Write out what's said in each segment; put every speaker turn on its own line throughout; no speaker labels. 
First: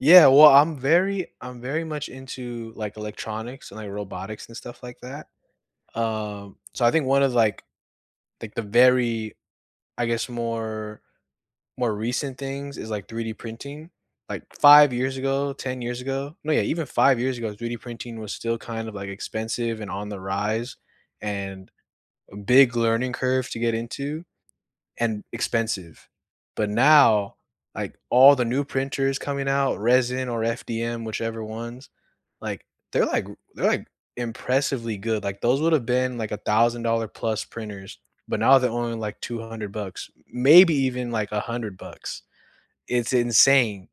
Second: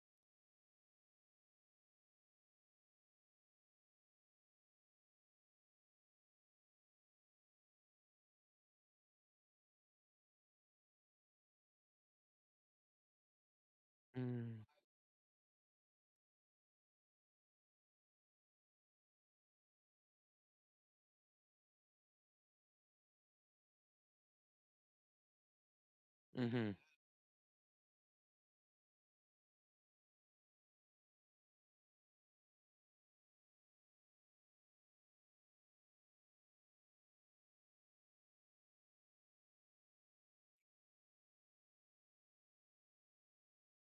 Yeah. Well, I'm very I'm very much into, like, electronics and, like, robotics and stuff like that. Uh, so, I think 1 of, like like, the very I guess, more more recent things is, like, 3D printing. Like,
Mm.
5 years ago, 10 years ago no, yeah, even 5 years ago, 3D printing was still kind of, like, expensive and on the rise and a big learning curve to get into and expensive, but,
Mhm.
now, like, all the new printers coming out, resin or FDM, whichever ones, like they're, like they're, like, impressively good, like, those would've been, like, a thousand-dollar-plus printers, but now they're only, like, 200 bucks, m maybe even, like, 100 bucks. It's insane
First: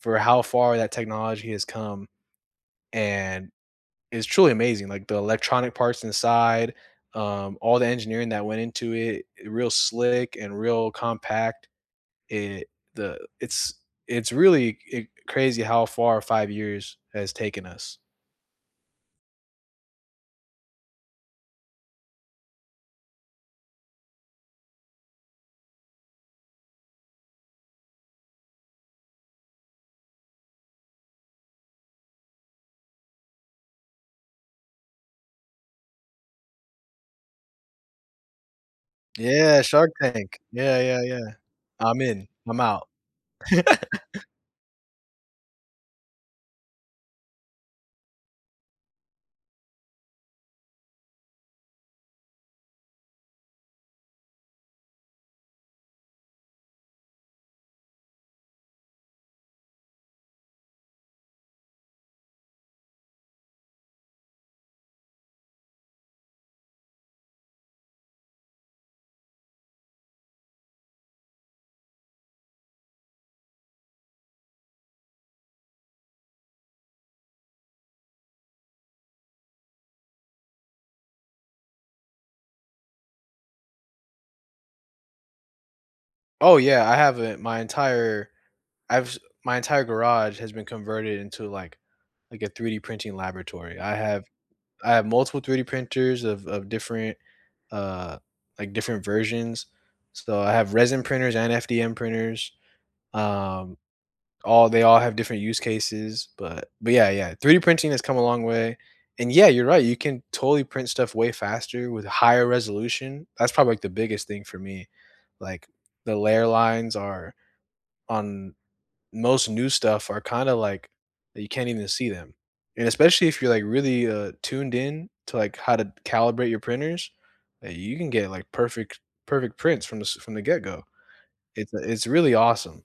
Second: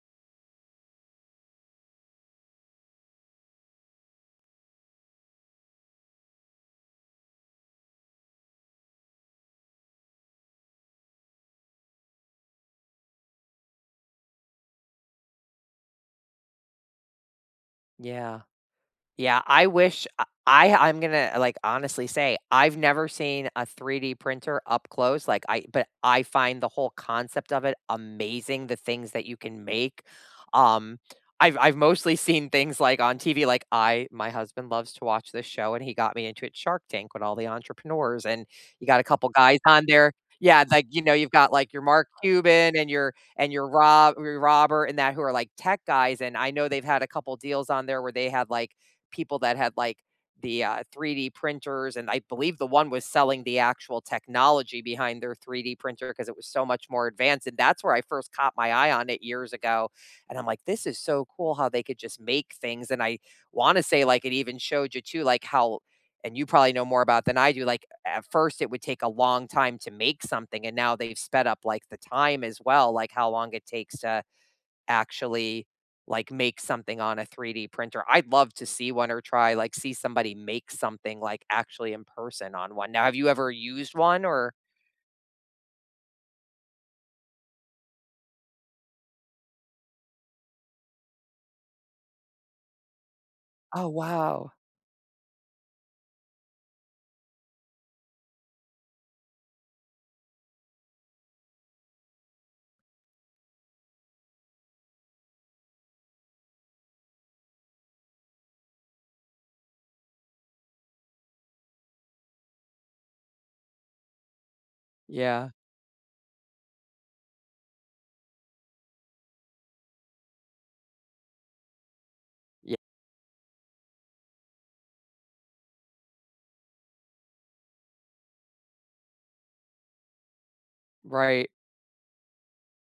for how far that technology has come, and it's truly amazing, like, the electronic parts inside, um, all the engineering that went into it, i real slick and real compact. It the it's it's really e crazy how far 5 years has taken us.
Yeah. Yeah. I wish I I I'm gonna, like, honestly say, I've never seen a 3D printer up close, like, I but I find the whole concept of it amazing, the things that you can make. Um, I've I've mostly seen things, like, on TV, like, I my husband loves to watch this show, and he got me into it, Shark Tank with all the entrepreneurs, and you got a couple guys
Yeah,
on
Shark
there
Tank.
Yeah, it's
Yeah,
like, you
yeah,
know, you've
yeah.
got, like, your
"I'm
Mark
in. I'm
Cuban
out."
and your and your Rob Robert and that who are, like, tech guys and I know they've had a couple deals on there where they had, like, people that had, like, the, uh, 3D printers, and I believe the one was selling the actual technology behind their 3D printer 'cause it was so much more advanced, and that's where I first caught my eye on it years ago, and I'm, like, "This is so cool how they could just make things." And I wanna say, like, it even showed you, too like, how and you probably know more about than I do like, a at first, it would take a long time to make something, and now they've sped up, like, the time as well, like, how long it takes to actually, like, make something on a 3D printer. I'd love to see 1 or try like, see somebody make something, like, actually in person on one. Now, have you ever used one? Or
Oh, yeah. I have it my entire I've s my entire garage has been converted into, like like, a 3D printing laboratory.
Oh,
I have
wow.
I have multiple 3D printers of of different, uh, like, different versions. So, I have resin printers and FDM printers. Um, all they all have different use cases, but but, yeah, yeah. 3D printing has come a long way and yeah, you're right, you can totally print stuff way faster with higher resolution. That's probably, like, the biggest thing for me,
Yeah.
like, the layer lines are on most new stuff are kinda, like that you can't even see them.
Ye
And especially if you're, like, really, uh, tuned in to, like, how to calibrate your printers, eh, you can get, like, perfect perfect prints from this from the get go.
Right.
It's it's really awesome.